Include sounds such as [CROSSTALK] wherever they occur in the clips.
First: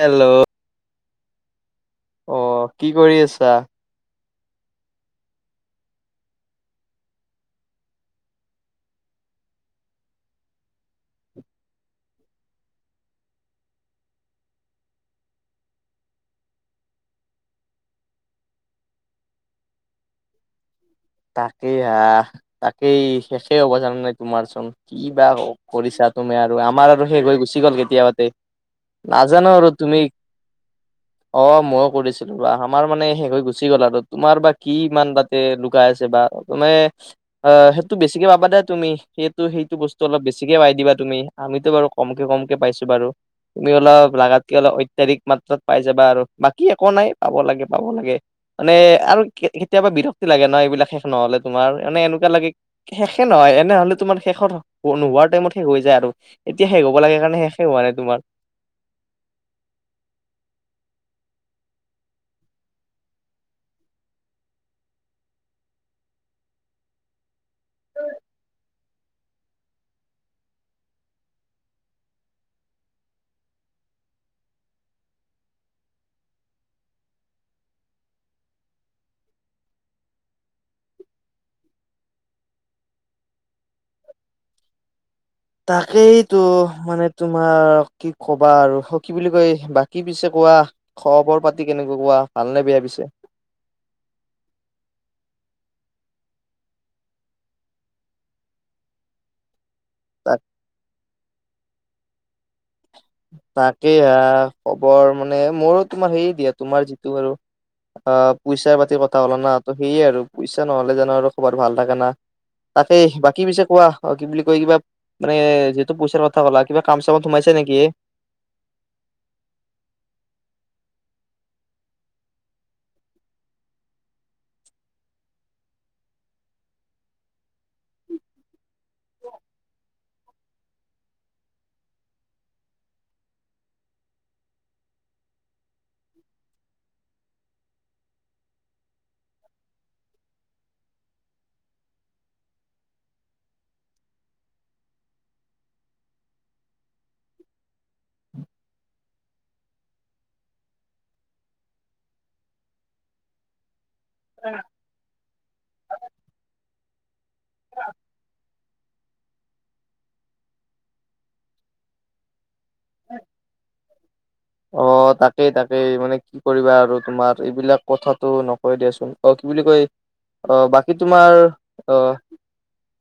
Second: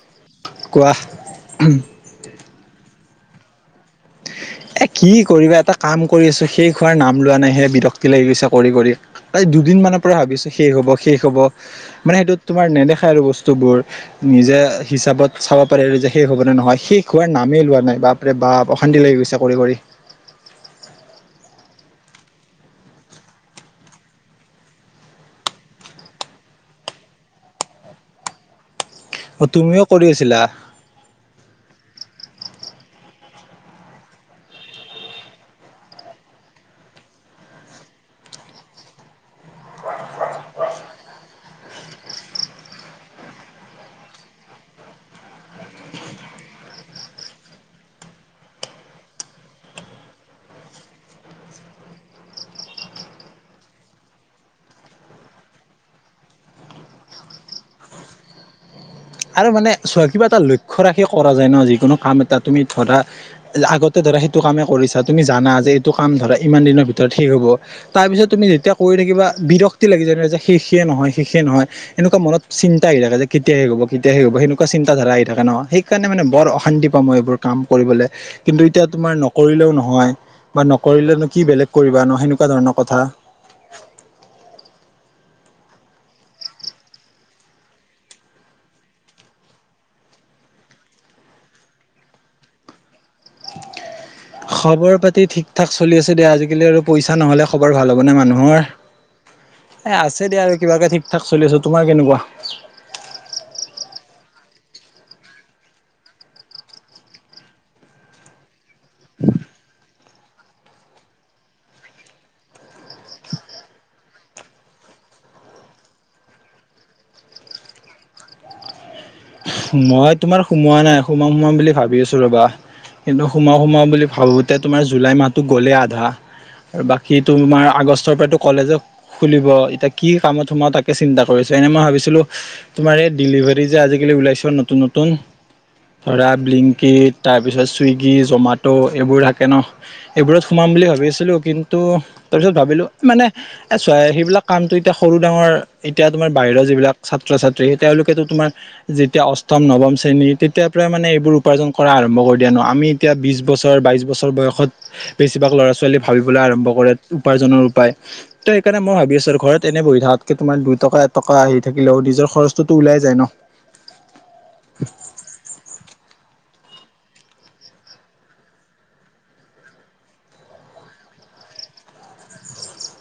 Hello কোৱা অ', কি কৰি আছা? এ কি কৰিবা এটা কাম কৰি আছো শেষ হোৱাৰ নাম লোৱা নাই হে বিৰক্তি লাগি গৈছে কৰি কৰি। প্ৰায় দুদিনমানানৰ পৰা ভাবিছো শেষ হব শেষ হব, মানে সেইটোত তোমাৰ নেদেখায় আৰু বস্তুবোৰ। নিজে হিচাপত চাব পাৰে আৰু যে শেষ হবনেে নহয়, শেষ হোৱাৰ নামেই লোৱা নাই বাবৰে অশান্তি লাগি গৈছে কৰি কৰি। তাকেই হা তাকেই শেষেই হ'ব জানো নাই তোমাৰচোন। কি বা কৰিছা তুমি, আৰু আমাৰ আৰু শেষ হৈ গুচি গ'ল কেতিয়াবাতে। অ নাজানো আৰু তুমিও তুমি কৰি আছিলা অ ময়ো কৰিছিলো বা আমাৰ মানে শেষ হৈ গুচি গ'ল আৰু তোমাৰ বা কি ইমান তাতে গাইছে ব ত ম [UNINTELLIGIBLE] [INAUDIBLE] অ সেইটো বেছিকে পাবা দে তুমি সেইটো সেইটো বস্তু অলপ বেছিকে পাই দিবা তুমি। আমিটো বাৰু কমকে কমকে পাইছো বাৰু। তুমি অলপ লাগাতকে অলপ অত্যাধিক মাত্ৰাত পাই যাবা আৰু বাকী একো নাই পাব লাগে পাব লাগে। মানে আৰু কেতিয়াবা বিৰক্তি লাগে ন, এইবিলাক শেষ নহলে তোমাৰ মানে এনেকুৱা লাগে শেষে নহয়, এনেহলে তোমাৰ শেষত নোহোৱাৰ টাইমত শেষ হৈ যায় আৰু। এতিয়া শেষ হব লাগে কাৰণে শেষ হোৱা নাই তোমাৰ। আৰু মানে চোৱা কিবা এটা লক্ষ্্য ৰাখি কৰা যায় ন যিকোনো কাম এটা তুমি ধৰা আগতে ধৰা সেইটো কামেই কৰিছা, তুমি জানা যে এইটো কাম ধৰা ইমান দিনৰ ভিতৰত শেষ হ'ব তাৰপিছত তুমি যেতিয়া কৰি থাকিবা বিৰক্তি লাগি যয় ন শেষে নহয় শেষে নহয়। এনেকুৱা মনত চিন্তা আহি থাকে যে কেতিয়া, হে হ'ব। কেতিয়া সে হ'ব, সেনেকুৱা চিন্তাধাৰা আহি থাকে ন সেইকাৰণে মানে বৰ অশান্তি পাওঁই এইবোৰ কাম কৰিবলৈ কিন্তু এতিয়া তোমাৰ নকৰিলেও নহয় বা, নকৰিলেনো কি বেলেগ কৰিবা ন সেনেকুৱা ধৰণৰ কথা। তাকেইটো মানে তোমাৰ, কি কবা আৰু কি বুলি কয় বাকী পিছে কোৱা। খবৰ পাতি কেনেকুৱা কোৱা, ভালনে বেয়া পিছে? খবৰ পাতি ঠিক ঠাক চলি আছে দিয়া, আজিকালি আৰু পইচা নহ'লে খবৰ ভাল হ'ব নে মানুহৰ। এ আছে দিয়া আৰু কিবাকে ঠিক ঠাক চলি আছো, তোমাৰ কেনেকুৱা? তাকে হা, খবৰ মানে মোৰো তোমাৰ সেই দিয়া তোমাৰ যিটো আৰু আহ পইচা পাতি কথা ক'লা না, সেয়ে আৰু পইচা নহলে জানো আৰু খবৰ ভাল থাকে না। তাকেই বাকী পিছে কোৱা, কি বুলি কয় কিবা মানে যিহেতু পইচাৰ কথা ক'লা কিবা কাম চামত সোমাইছে নেকি? মই তোমাৰ সোমোৱা নাই সোমাম সোমাম বুলি ভাবি আছো ৰবা কিন্তু সোমাও সোমাও বুলি ভাবোতে তোমাৰ জুলাই মাহতো গ'লেই আধা আৰু বাকী তোমাৰ আগষ্টৰ পৰাতো কলেজ খুলিব, এতিয়া কি কামত সোমাও তাকে চিন্তা কৰিছো এনে মই ভাবিছিলো তোমাৰ এই ডেলিভাৰী যে আজিকালি ওলাইছে, নতুন নতুন ধৰা ব্িংকিট তাৰপিছত ছুইগি জমেটো এইবোৰ থাকে ন [UNINTELLIGIBLE] এইবোৰত সোমাম বুলি ভাবিছিলো কিন্তু, তাৰপিছত ভাবিলো মানে এ চোৱা সেইবিলাক কামটো এতিয়া সৰু ডাঙৰ, এতিয়া তোমাৰ বাহিৰা যিবিলাক ছাত্ৰ ছাত্ৰী তেওঁলোকেতো তোমাৰ যেত তেতিয়া অষ্টম, নৱম শ্ৰেণী তেতিাৰ পৰাই মানে এইবোৰ উপাৰ্জন কৰা আৰম্ভ কৰি দিয়া নহ। আমি এতিয়া বিশ বছৰ, বাইছ বছ বয়সত, বেছিভাগ ল'ৰা-ছোৱালী ভাবিবলৈ আৰম্ভ কৰে উপাৰ্জনৰ উপায়। ত' সেইকাৰণে মই ভাবি আছোঁ আৰু, ঘৰত এনে বহি থকাতকে তোমাৰ দুটকা এটকা আহি থাকিলেও নিজৰ খৰচটোতো ওলাই যায় নহ। অ', তাকেই, তাকেই মানে কৰিবা আৰু তোমাৰ, এইবিলাক কথাটো নকয় দিয়াচোন অ' কি বুলি কয় অ', বাকী তোমাৰ, অ'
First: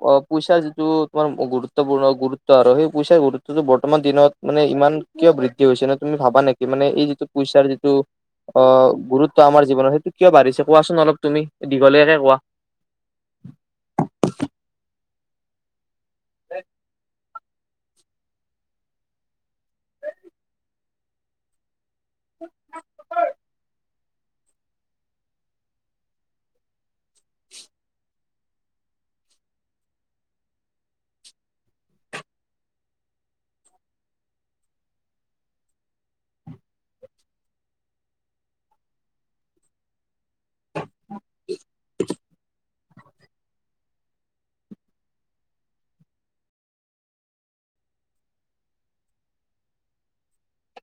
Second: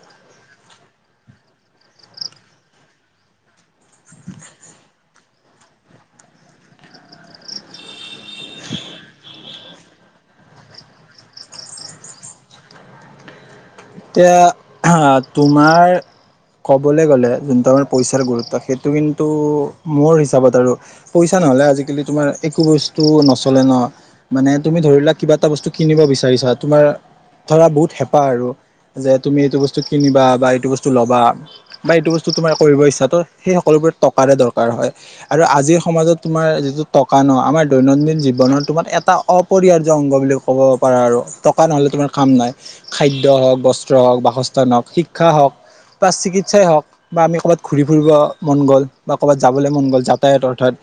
অ', পইচাৰ যিটো তোমাৰ গুৰুত্বপূৰ্ণ, গুৰুত্ব আৰু সেই পইচাৰ গুৰুত্বটো বৰ বৰ্তমান দিনত মানে ইমান কিয় বৃদ্ধি হৈছে নহ, তুমি ভাবা নেকি মানে এই যিটো পইচাৰ যিটো অ', গুৰুত্ব আমাৰ জীৱনত সেইটো কিয় বাঢ়িছে, কোৱাচোন অলপ তুমি দীঘলীয়াকে কোৱা। এতিয়া [UNINTELLIGIBLE] তোমাৰ কবলে গ'লে যোন ত পইচাৰ গুৰুত্ব, সেইটো কিন্তু মোৰ হিচাপত আৰু পইচা নহ'লে আজিকালি তোমাৰ একো বস্তু নচলে নহয়। মানে তুমি ধৰি লোৱা কিবা এটা বস্তু কিনিব বিচাৰিছা, তোমাৰ ধৰা বহুত হেঁপাহ আৰু যে তুমি এইটো বস্তু কিনিবা বা এইটো বস্তু ল'বা। বা এইটো বস্তু তোমাৰ কৰিব ইচ্ছা, ত' সেই সকলোবোৰত টকাৰে দৰকাৰ হয়। আৰু আজিৰ সমাজত তোমাৰ যিটো টকা নহ, আমাৰ দৈনন্দিন জীৱনৰ তোমাৰ এটা অপৰিহাৰ্য অংগ বুলি ক ক'ব পাৰা আৰু, টকা নহ'লে তোমাৰ কাম নাই খাদ্য হওক বস্ত্ৰ হওঁক, বাসস্থান হওঁক, শিক্ষা হওক বা চিকিৎসাই হওঁক বা আমি ক'বাত ঘূৰি ফুৰিব মন গ'ল বা ক'বাত যাবলে মন গ'ল যাতায়ত, অৰ্থাৎ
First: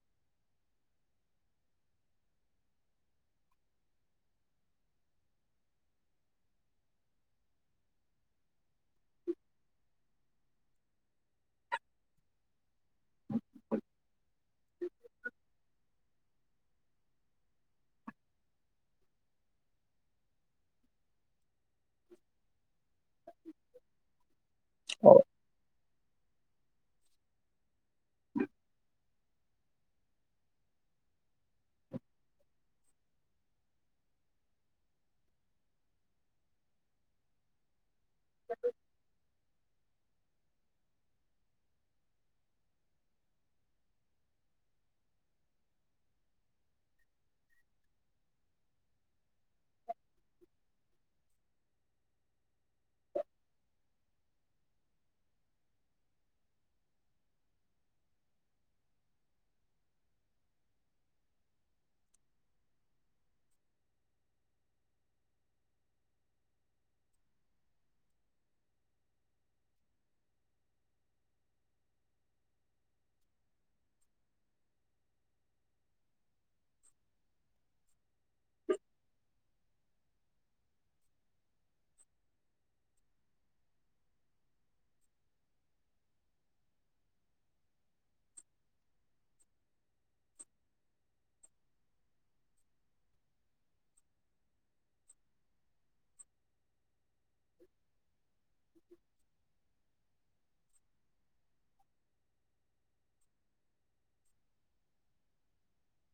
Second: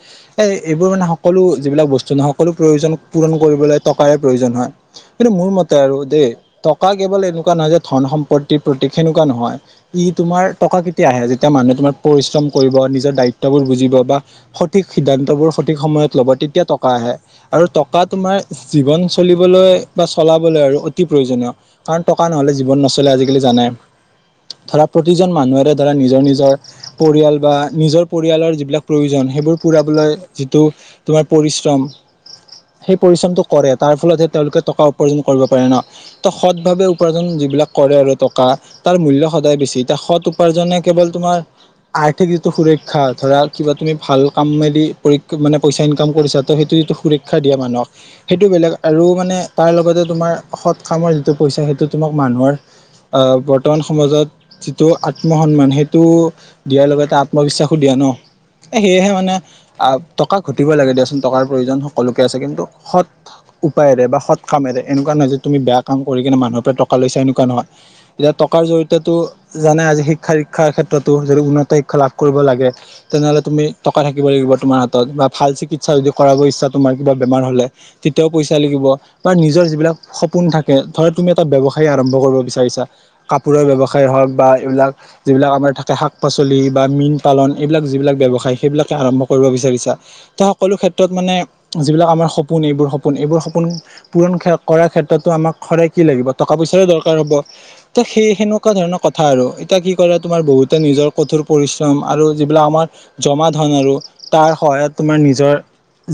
এই এইবোৰ মানে সকলো যিবিলাক বস্তু নহয়, সকলো প্ৰয়োজন পূৰণ কৰিবলৈ টকাৰে প্ৰয়োজন হয়। কিন্তু মোৰ মতে আৰু দেই, টকা কেৱল এনেকুৱা নহয় যে ধন সম্পত্তিৰ প্ৰতীক সেনেকুৱা নহয়। ই তোমাৰ টকা কেতিয়া আহে যেতিয়া মানুহে তোমাৰ পৰিশ্ৰম কৰিব, নিজৰ দায়িত্ববোৰ বুজিব বা সঠিক সিদ্ধান্তবোৰ সঠিক সময়ত ল'ব তেতিয়া টকা আহে। আৰু টকা তোমাৰ, জীৱন চলিবলৈ বা চলাবলৈ আৰু অতি প্ৰয়োজনীয়। কাৰণ টকা নহ'লে জীৱন নচলে আজিকালি জানেই, ধৰা অ প্ৰতিজন মানুহৰে ধৰা নিজৰ নিজৰ পৰিয়াল বা নিজৰ পৰিয়ালৰ যিবিলাক প্ৰয়োজন, সেইবোৰ পুৰাবলৈ যিটো তোমাৰ প্ৰৰিশ্ৰম সেই প্ৰৰিশ্ৰমটো কৰে, তাৰ ফলতহে তেওঁলোকে টকা উপাৰ্জন কৰিব পাৰে নহ, ত' সদভাৱে উপাৰ্জন যিবিলাক কৰে আৰু টকা তাৰ মূল্য সদায় বেছি, এতিয়া সৎ উপাৰ্জনে কেৱল তোমাৰ আৰ্থিক যিটো সুৰক্ষা ধৰা, কিবা তুমি ভাল কামেদি মানে পইচা ইনকাম কৰিছা ত' সেইটো যিটো সুৰক্ষা দিয়া মানুহক, সেইটো বেলেগ আৰু মানে তাৰ লগতে তোমাৰ সৎ কামৰ যিটো পইচা সেইটো তোমাক মানুহৰ আহ বৰ্তমান সমাজত যিটো আত্ম সন্মান, সেইটো দিয়াৰ লগতে আত্মবিশ্বাসো দিয়ে নহ। এ সেয়েহে মানে আহ টকা ঘটিব লাগে দিয়াচোন টকাৰ প্ৰয়োজন সকলোকে আছে, কিন্তু সৎ উপায়েৰে বা সৎ কামেৰে, এনেকুৱা নহয় যে তুমি বেয়া কাম কৰি কিনে মানুহৰ পৰা টকা লৈছা এনেকুৱা নহয়। এতিয়া টকাৰ জৰি়য়তেতো জানাই, আজি শিক্ষা দিক্ষাৰ ক্ষেত্ৰতো যদি উন্নত শিক্ষা লাভ কৰিব লাগে তেনেহ'লে তুমি, টকা থাকিব লাগিব তোমাৰ হাতত বা ভাল চিকিৎসা যদি কৰাব ইচ্ছা তোমাৰ কিবা বেমাৰ হ'লে তেতিয়াও পইচা লাগিব বা নিজৰ যিবিলাক সপোন থাকে, ধৰা তুমি এটা ব্যৱসায় ব্যৱসায় আৰম্ভ কৰিব বিচাৰিছা, কাপোৰৰ ব্যৱসায় হওক বা এইবিলাক যিবিলাক আমাৰ থাকে শাক-পাচলি বা মীন পালন, এইবিলাক যিবিলাক ব্যৱসায় সেইবিলাক আৰম্ভ কৰিব বিচাৰিছা ত' সকলো ক্ষেত্ৰত মানে যিবিলাক আমাৰ সপোন, এইবোৰ সপোন এইবোৰ সপোন পূৰণ কৰাৰ ক্ষেত্ৰতো আমাক সদাই কি লাগিব টকা পইচাৰে দৰকাৰ হ'ব, ত' সেই সেনেকুৱা ধৰণৰ কথা আৰু এতিয়া কি কৰা তোমাৰ বহুতে নিজৰ কঠোৰ পৰিশ্ৰম, আৰু যিবিলাক আমাৰ জমা ধন আৰু, তাৰ সহায়ত তোমাৰ নিজৰ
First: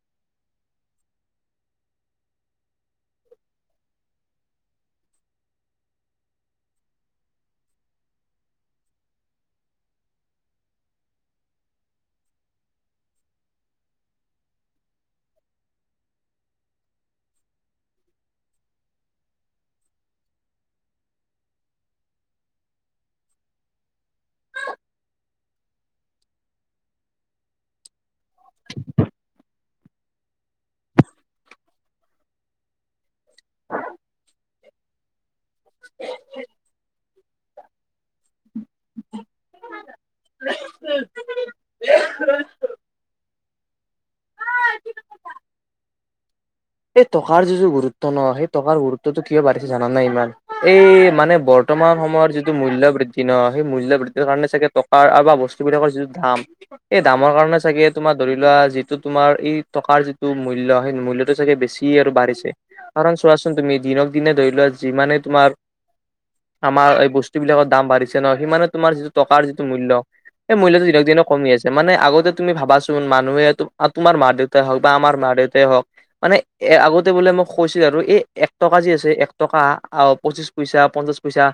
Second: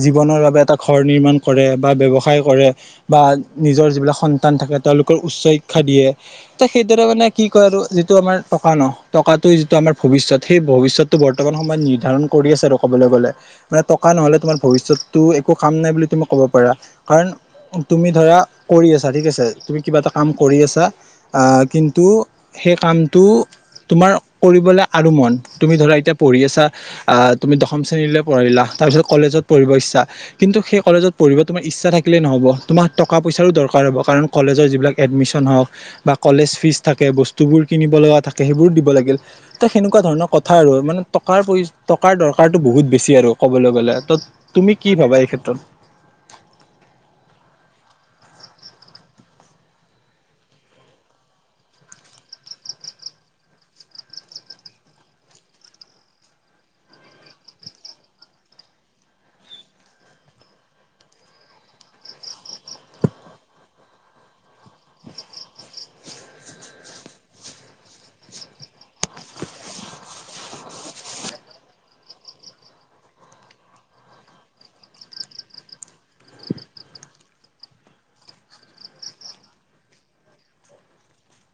জীৱনৰ বাবে এটা ঘৰ নিৰ্মাণ কৰে বা ব্যৱসায় কৰে বা নিজৰ যিবিলাক সন্তান থাকে তেওঁলোকৰ উচ্চ শিক্ষা দিয়ে। ত সেইদৰে মানে কি কয় আৰু যিটো আমাৰ টকা ন টকাতটো যিটো আমাৰ ভৱিষ্যত সেই ভৱিষ্যত টো বৰ্তমান সময়ত নিৰ্ধাৰণ কৰি আছে আৰু ক'বলৈ গ'লে। মানে টকা নহলে তোমাৰ ভৱিষ্যতটো একো কাম নাই বুলি তুমি ক'ব পাৰা কাৰণ তুমি ধৰা কৰি আছা ঠিক আছে। তুমি কিবা এটা কাম কৰি আছা আহ কিন্তু সেই কামটো তোমাৰ কৰিবলে আৰু মন তুমি ধৰা এতিয়া পঢ়ি আছা। আহ তুমি দশম শ্ৰেণীলৈ পঢ়িলা তাৰ পিছত কলেজত পঢ়িব ইচ্ছা। কিন্তু সেই কলেজত পঢ়িব তোমাৰ ইচ্ছা থাকিলেই নহব। তোমাৰ টকা পইচাৰো দৰকাৰ হ'ব কাৰণ কলেজৰ যিবিলাক এডমিশ্যন হওক বা কলেজ ফীজ থাকে বস্তু। বস্তুবোৰ কিনিব লগা থাকে সেইবোৰো দিব লাগিল, এ সেনেকুৱা ধৰণৰ কথা আৰু মানে টকাৰ টকাৰ দৰকাৰতটো বহুত বেছি আৰু ক'বলৈ গ'লে ত'। তুমি কি ভাবা এই ক্ষেত্ৰত? এই টকাৰ যিটো গুৰুত্ব ন সেই টকাৰ গুৰুত্বতটো কিয় বাঢ়িছে জানো নে ইমান। এই মানে বৰ্তমান সময়ত যিটো মূল্য বৃদ্ধি ন সেই মূল্য বৃদ্ধিৰ কাৰণে চাগে টকা বা বস্তুবিলাকৰ যিটো দাম। এই দামৰ কাৰণে চাগে তোমাৰ ধৰি লোৱা যিটো তোমাৰ এই টকাৰ যিটো মূল্য সেই মূল্যত চাগে বেছি আৰু বাঢ়িছে কাৰণ চোৱাচোন তুমি দিনক দিনে ধৰি লোৱা যিমানে তোমাৰ আমাৰ এই বস্তু বিলাকৰ দাম বাঢ়িছে ন সিমানে তোমাৰ যিটো টকাৰ যিটো মূল্য। এই মূল্যটো দিনক দিনে কমি আছে মানে আগতে তুমি ভাবাচোন মানুহে তোমাৰ মা দেউত হওক বা আমাৰ মা দেউতা হওক। মানে এ আগতে বোলে মোক কৈছিল আৰু এই এক টকা যি আছে এক টকা অ পঁচিছ পইচা পঞ্চাশ পইচা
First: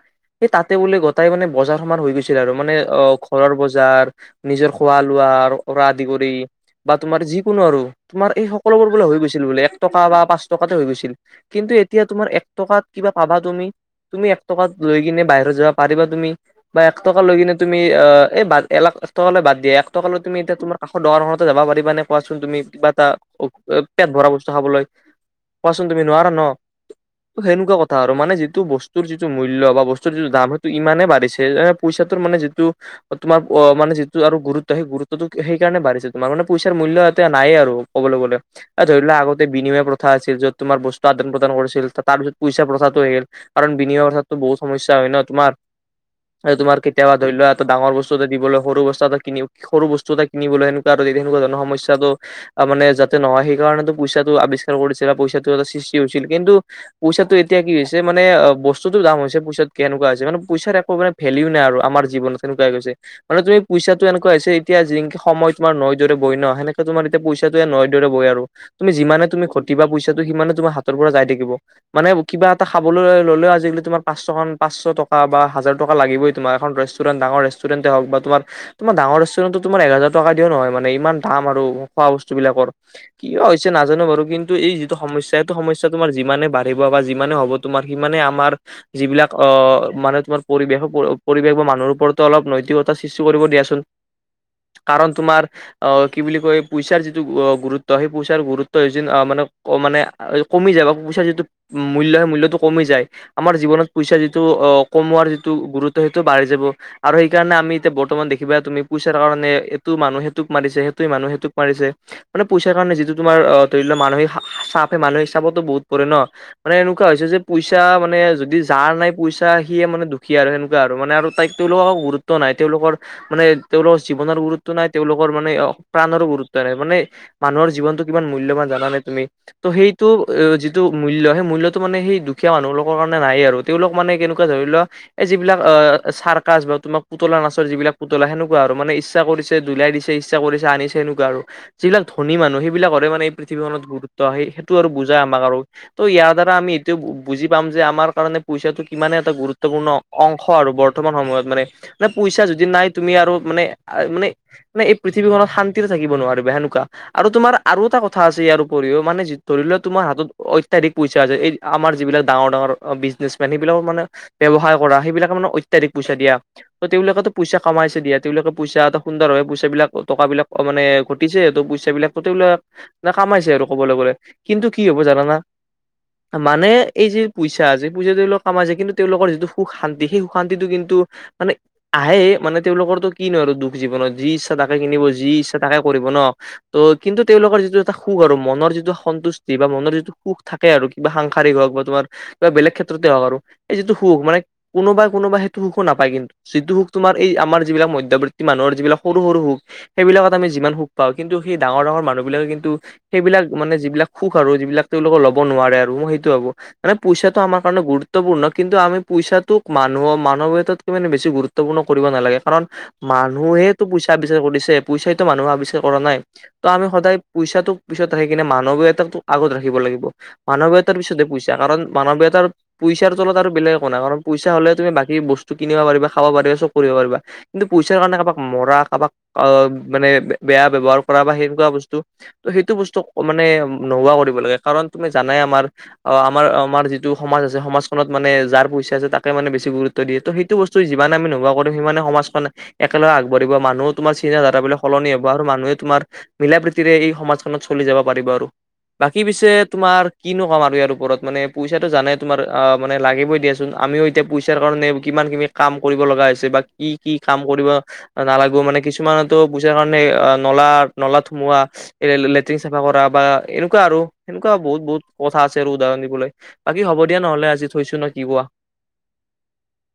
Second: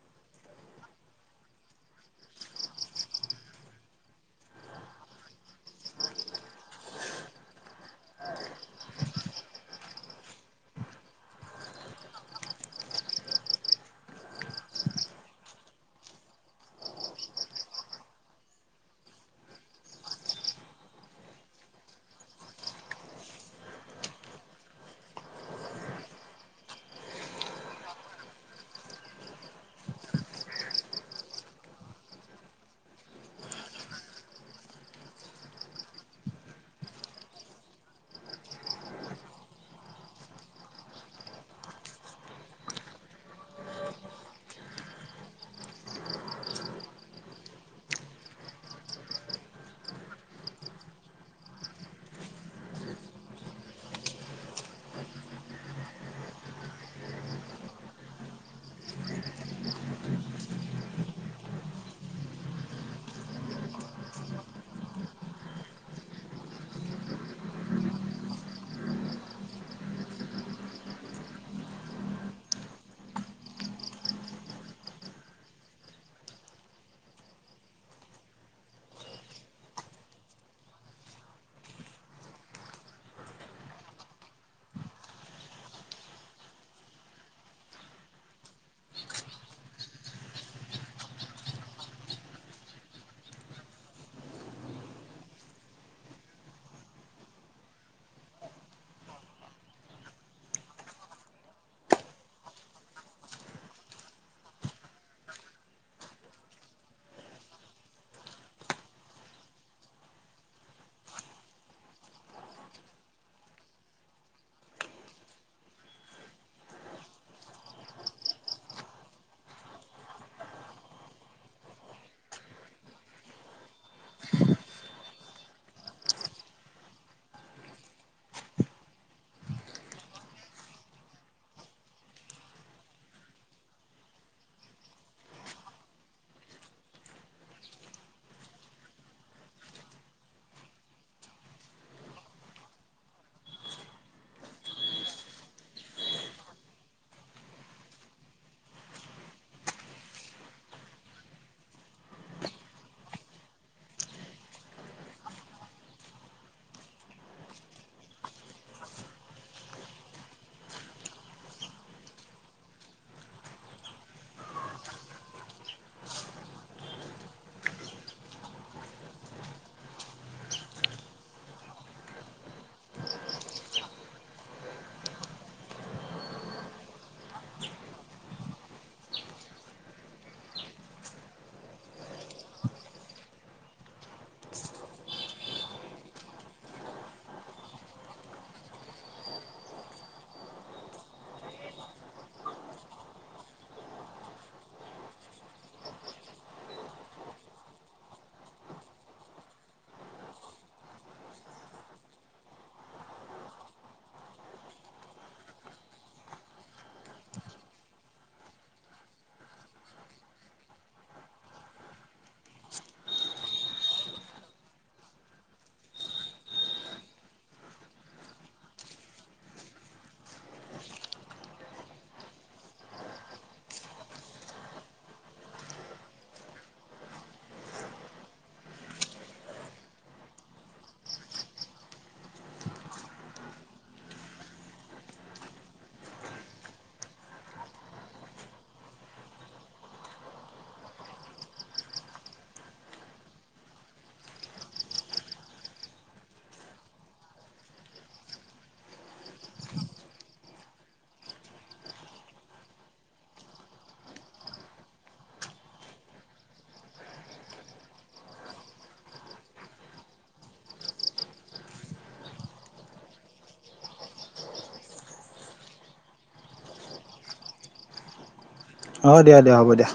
এই তাতে বোলে গোটাই মানে বজাৰ সমান হৈ গৈছিল আৰু মানে অ ঘৰৰ বজাৰ। নিজৰ খোৱা লোৱাৰ পৰা আদি কৰি। বা তোমাৰ যিকোনো আৰু তোমাৰ এই সকলোবোৰ বোলে হৈ গৈছিল বোলে এক টকা বা পাঁচ টকাতে হৈ গৈছিল। কিন্তু এতিয়া তুমাৰ এক টকাত কিবা পাবা তুমি? তুমি এক টকাত লৈ কিনে বাহিৰত যাবা পাৰিবা তুমি? বা এক টকা লৈ কিনে তুমি অ এই বাদ এলাখ এক টকালৈ বাদ দিয়া এক টক লৈ তুমি এতিয়া তোমাক ককৌ দৰখনতে যাব পাৰিব নে কোৱাচোন তুমি কিবা এটা পট ভৰা বস্তু খাবলৈ কোৱাচোন তুমি নোৱাৰা ন। সেনেকুৱা কথা আৰু মানে যিটো বস্তুৰ যিটো মূল্য বা বস্তুৰ যিটো দাম সেইটো ইমানেই বাঢ়িছে যে পইচাটোৰ মানে যিটো তোমাৰ অ মানে যিটো আৰু গুৰুত্ব সেই গুৰুত্বটো সেই কাৰণে বাঢ়িছে তোমাৰ মানে পইচাৰ মূল্য এটা নাইে আৰু। ক'বলৈ গলে। ধৰি লোৱা আগতে বিনিময় প্ৰথা আছিল য'ত তোমাৰ বস্তু আদান প্ৰদান কৰিছিল তাৰ পিছত পইচা প্ৰথাটো আহিল। কাৰণ বিনিময় প্ৰথাতো বহুত সমস্যা হয় ন তোমাৰ। তোমাৰ কেতিয়াবা ধৰি লোৱা এটা ডাঙৰ বস্তু এটা দিবলৈ সৰু বস্তু এটা কিনি সৰু বস্তু এটা কিনিবলৈ সেনেকুৱা আৰু তেনেকুৱ ধণৰ সমস্যা অ মানে যাতে নহয় সেই সেই কাৰণে পইচাটো আৱিষ্কাৰ কৰিছিল বা পইচাটো এটা সৃষ্টি হৈছিল। কিন্তু পইচাটো এতিয়া কি হৈছে মানে অ বস্তুতটো দাম হৈছে পইচাত কেনেকুৱা হৈছে মানে পইচাৰ একো মানে ভেলোও নাই আৰু আমাৰ জীৱনত তেনেকুৱা হৈ গৈছে। মানে তুমি পইচাটো এনেকুৱা হৈছে এতিয়া সময় তোমাৰ নৈ দৰে বয় ন সেনেকে তোমাৰ এতিয়া পইচাটো নৈ দৰে বয় আৰু। তুমি যিমানে তুমি ঘতিবা পইচাটো সিমানে তোমাৰ হাতৰ পৰা যাই থাকিব। মানে কিবা এটা খাবলৈ ল'লেও আজিকালি তোমাৰ পাঁচশান পাঁচশ টকা বা হাজাৰ টকা লাগিবই। তোমাৰ এ পুৰা ডাঙৰ ৰেচটোৰেন্ট হক বা তুমাৰ তোমাৰ ডাঙৰ ৰেষ্টুৰেণ্টতো তোমাৰ এহজাৰ টকা দিয়ও নহয় মানে ইমান দাম আৰু খোৱা বস্তু বিলাকৰ। কিয় হৈছে নাজানো বাৰু কিন্তু এই যিটো সমস্যা সেইটো সমস্যা তোমাৰ যিমানে বাঢ়িব বা যিমানে হ'ব। তোমাৰ সি মানে আমাৰ যিবিলাক অ মানে তোমাৰ পৰিৱেশ পৰিৱেশ বা মানুহৰ ওপৰতো অলপ নৈতিকতা সৃষ্টি কৰিব দিয়াচোন। কাৰণ তোমাৰ আহ কি বুলি কয় পইচাৰ যিটো গুৰুত্ব। ত, সেই পইচাৰ গুৰুত্ব যে, মানে-মানে কমি যায় বা পইচা যিটো মূল্য হয়, মূল্যটো কমি যায়। আমাৰ জীৱনত পইচা যিটো অ, কমোৱাৰ যিটো গুৰুত্ব সেইটো বাঢ়ি যাব। আৰু সেইকাৰণে আমি এতিয়া বৰ্তমান দেখিবা তুমি পইচাৰ কাৰণে এইটো মানুহ সেইটোক মাৰিছে, সেইটো মানুহ সেইটোক মাৰিছে। মানে, পইচাৰ কাৰণে যিটো তোমাৰ অ, ধৰি লোৱা মানসিক চাপে, মানসিক চাপতো বহুত পৰে ন, মানে এনেকুৱা হৈছে যে, পইচা মানে যদি যাৰ নাই পইচা সিয়ে মানে দুখীয়া আৰু সেনেকুৱা আৰু মানে আৰু তাইক তেওঁলোকক, গুৰুত্ব নাই তেওঁলোকৰ মানে তেওঁলোকৰ জীৱনৰ গুৰুত্ব নাই, তেওঁলোকৰ মানে প্ৰাণৰো গুৰুত্ব নাই, মানে মানুহৰ জীৱনটো কিমান মূল্যবান জানানে তুমি? ত, সেইটো যিটো মূল্য সেই মূল্যটো মানে সেই দুখীয়া মানুহবিলাকৰ কাৰণে নাইয়েই আৰু তেওঁলোক মানে কেনেকোৱা ধৰি লোৱা এই যিবিলাক অ, চাৰ্কাচ বা তোমাক পুতলা নাচৰ যিবিলাক পুতলা সেনেকোৱা আৰু মানে ইচ্ছা কৰিছে, ধুলাই দিছে ইচ্ছা কৰিছে আনিছে, এনেকোৱা আৰু যিলাক ধনী মানুহ সেইবিলাকৰে মানে পৃথিৱীখনত গুৰুত্ব, আহ, সেইটো আৰু বুজাই আমাক আৰু ত, ইয়াৰ দ্বাৰা আমি এইটোও বুজি পাম যে, আমাৰ কাৰণে পইচাটো কিমানে এটা গুৰুত্বপূৰ্ণ। অংশ আৰু বৰ্তমান সময়ত মানে, মানে পইচা যদি নাই তুমি আৰু মানে আ, মানে মানে এই পৃথিৱীখনত শান্তিৰে থাকিব নোৱাৰিবা সেনেকুৱা। আৰু তোমাৰ আৰু এটা কথা আছে ইয়াৰ উপৰিও, মানে ধৰি লোৱা তোমাৰ হাতত অত্যাধিক পইচা আছে, এই আমাৰ যিবিলাক ডাঙৰ ডাঙৰ বিজনেছমেন সেইবিলাকৰ মানে ব্যৱসায় কৰা সেইবিলাক মানে অত্যাধিক পইচা দিয়া। ত তেওঁলোকেতটো পইচা কমাইছে দিয়া তেওঁলোকে পইচা এটা সুন্দৰভে পইচা বিলাক, টকা বিলাক মানে ঘটিছে সে, পইচা বলাকো তেওঁবিলাকে কামাইছে আৰু ক'বলৈ গ'লে, কিন্তু কি হ'ব জানানে? মানে এই যি পইচা আছে পইচা তেওঁলোক কামাইছে, কিন্তু তেওঁলোকৰ যিটো সুখ-শান্তি সেই সুখ-শান্তিটো কিন্তু মানে আহে মানে, তেওঁলোকৰতো কিনো আৰু দুখ জীৱনত যি ইচ্ছা তাকে কিনিব, যি ইচ্ছা তাকে কৰিব ন, ত, কিন্তু তেওঁলোকৰ যিটো এটা সুখ আৰু মনৰ যিটো সন্তুষ্টি বা মনৰ যিটো সুখ থাকে আৰু কিবা সাংসাৰিক হওঁক বা তোমাৰ কিবা বেলেগ ক্ষেত্ৰতে হওঁক আৰু এই যিটো সুখ মানে কোনোবাই কোনোবাই সেইটো সুখও নাপায় কিন্তু। যিটো সুখ তোমাৰ এই আমাৰ যিবিলাক মধ্যবৰ্তি মানুহৰ যিবিলাক সৰু সৰু সুখ সেইবিলাকত আমি যিমান সুখ পাওঁ, কিন্তু সেই ডাঙৰ- ডাঙৰ মানুহ বিলাকে কিন্তু সেইবিলাক মানে যিবিলাক সুখ আৰু যিবিলাক তেওঁলোকৰ ল'ব নোৱাৰে আৰু মই সেইটো ভাবো। মানে পইচাটো আমাৰ কাৰণে গুৰুত্বপূৰ্ণ, কিন্তু আমি পইচাটোক মানুহৰ মানৱীয়ত মানে বেছি গুৰুত্বপূৰ্ণ কৰিব নালাগে কাৰণ মানুহেইটো পইচা আৱিষ্কাৰ কৰিছে, পইচাইটো মানুহ আৱিষ্কাৰ কৰা নাই। ত, আমি সদায় পইচাটোক পিছত ৰাখি কেনে, মানৱীয়তাটো আগত ৰাখিব লাগিব। মানৱীয়তাৰ পিছতহে পইচা কাৰণ মানৱীয়তাৰ পইচাৰ তলত আৰু বেলেগ একো নাই, কাৰণ পইচা হ'লে তুমি বাকী বস্তু কিনিব পাৰিবা, খাব পাৰিবা চব কৰিব পাৰিবা। কিন্তু পইচাৰ কাৰণে কাৰোবাক মৰা, কাৰোবাক মানে বেয়া ব্যাৱহাৰ কৰা বা সেনেকোৱা বস্তু ত, সেইটো বস্তু মানে নোহোৱা কৰিব লাগে, কাৰণ তুমি জানাই আমাৰ অ, আমাৰ-আমাৰ যিটো সমাজ আছে, সমাজখনত মানে যাৰ পইচা আছে, তাকে মানে বেছি গুৰুত্ব দিয়ে সেইটো বস্তু যিমান আমি নোহোৱা কৰোঁ, সিমানে সমাজখনে একেলগ আগবাঢ়িব, মানুহ তোমাৰ চিনা-ধাৰা ই সলনি হ'ব আৰু মানুহ তোমাৰ মিলা প্ৰীতিৰে এই সমাজখনত চলি যাব পাৰিব আৰু। বাকী পিছে তোমাৰ কিনো কম আৰু ইয়াৰ ওপৰত মানে পইচাটো জানে তোমাৰ অ, মানে লাগিবই দিয়াচোন আমিও এ এতিয়া পইচাৰ কাৰণে কিমানখিনি কাম কৰিব লগা হৈছে, বা কি কি কাম কৰিব নালাগো, মানে কিছুমানেতো পইচাৰ কাৰণে ন'লা-ন'লাত সোমোৱা এ, লেটিন চাফা কৰা বা এনেকুৱা আৰু এনেকুৱা বহুত বহুত কথা আছে আৰু উদাহৰণ দিবলৈ। বাকী হ'ব দিয়া নহ'লে আজি থৈছো ন, কি কোৱা। অ, দিয়া-দিয়া হ'ব দিয়া।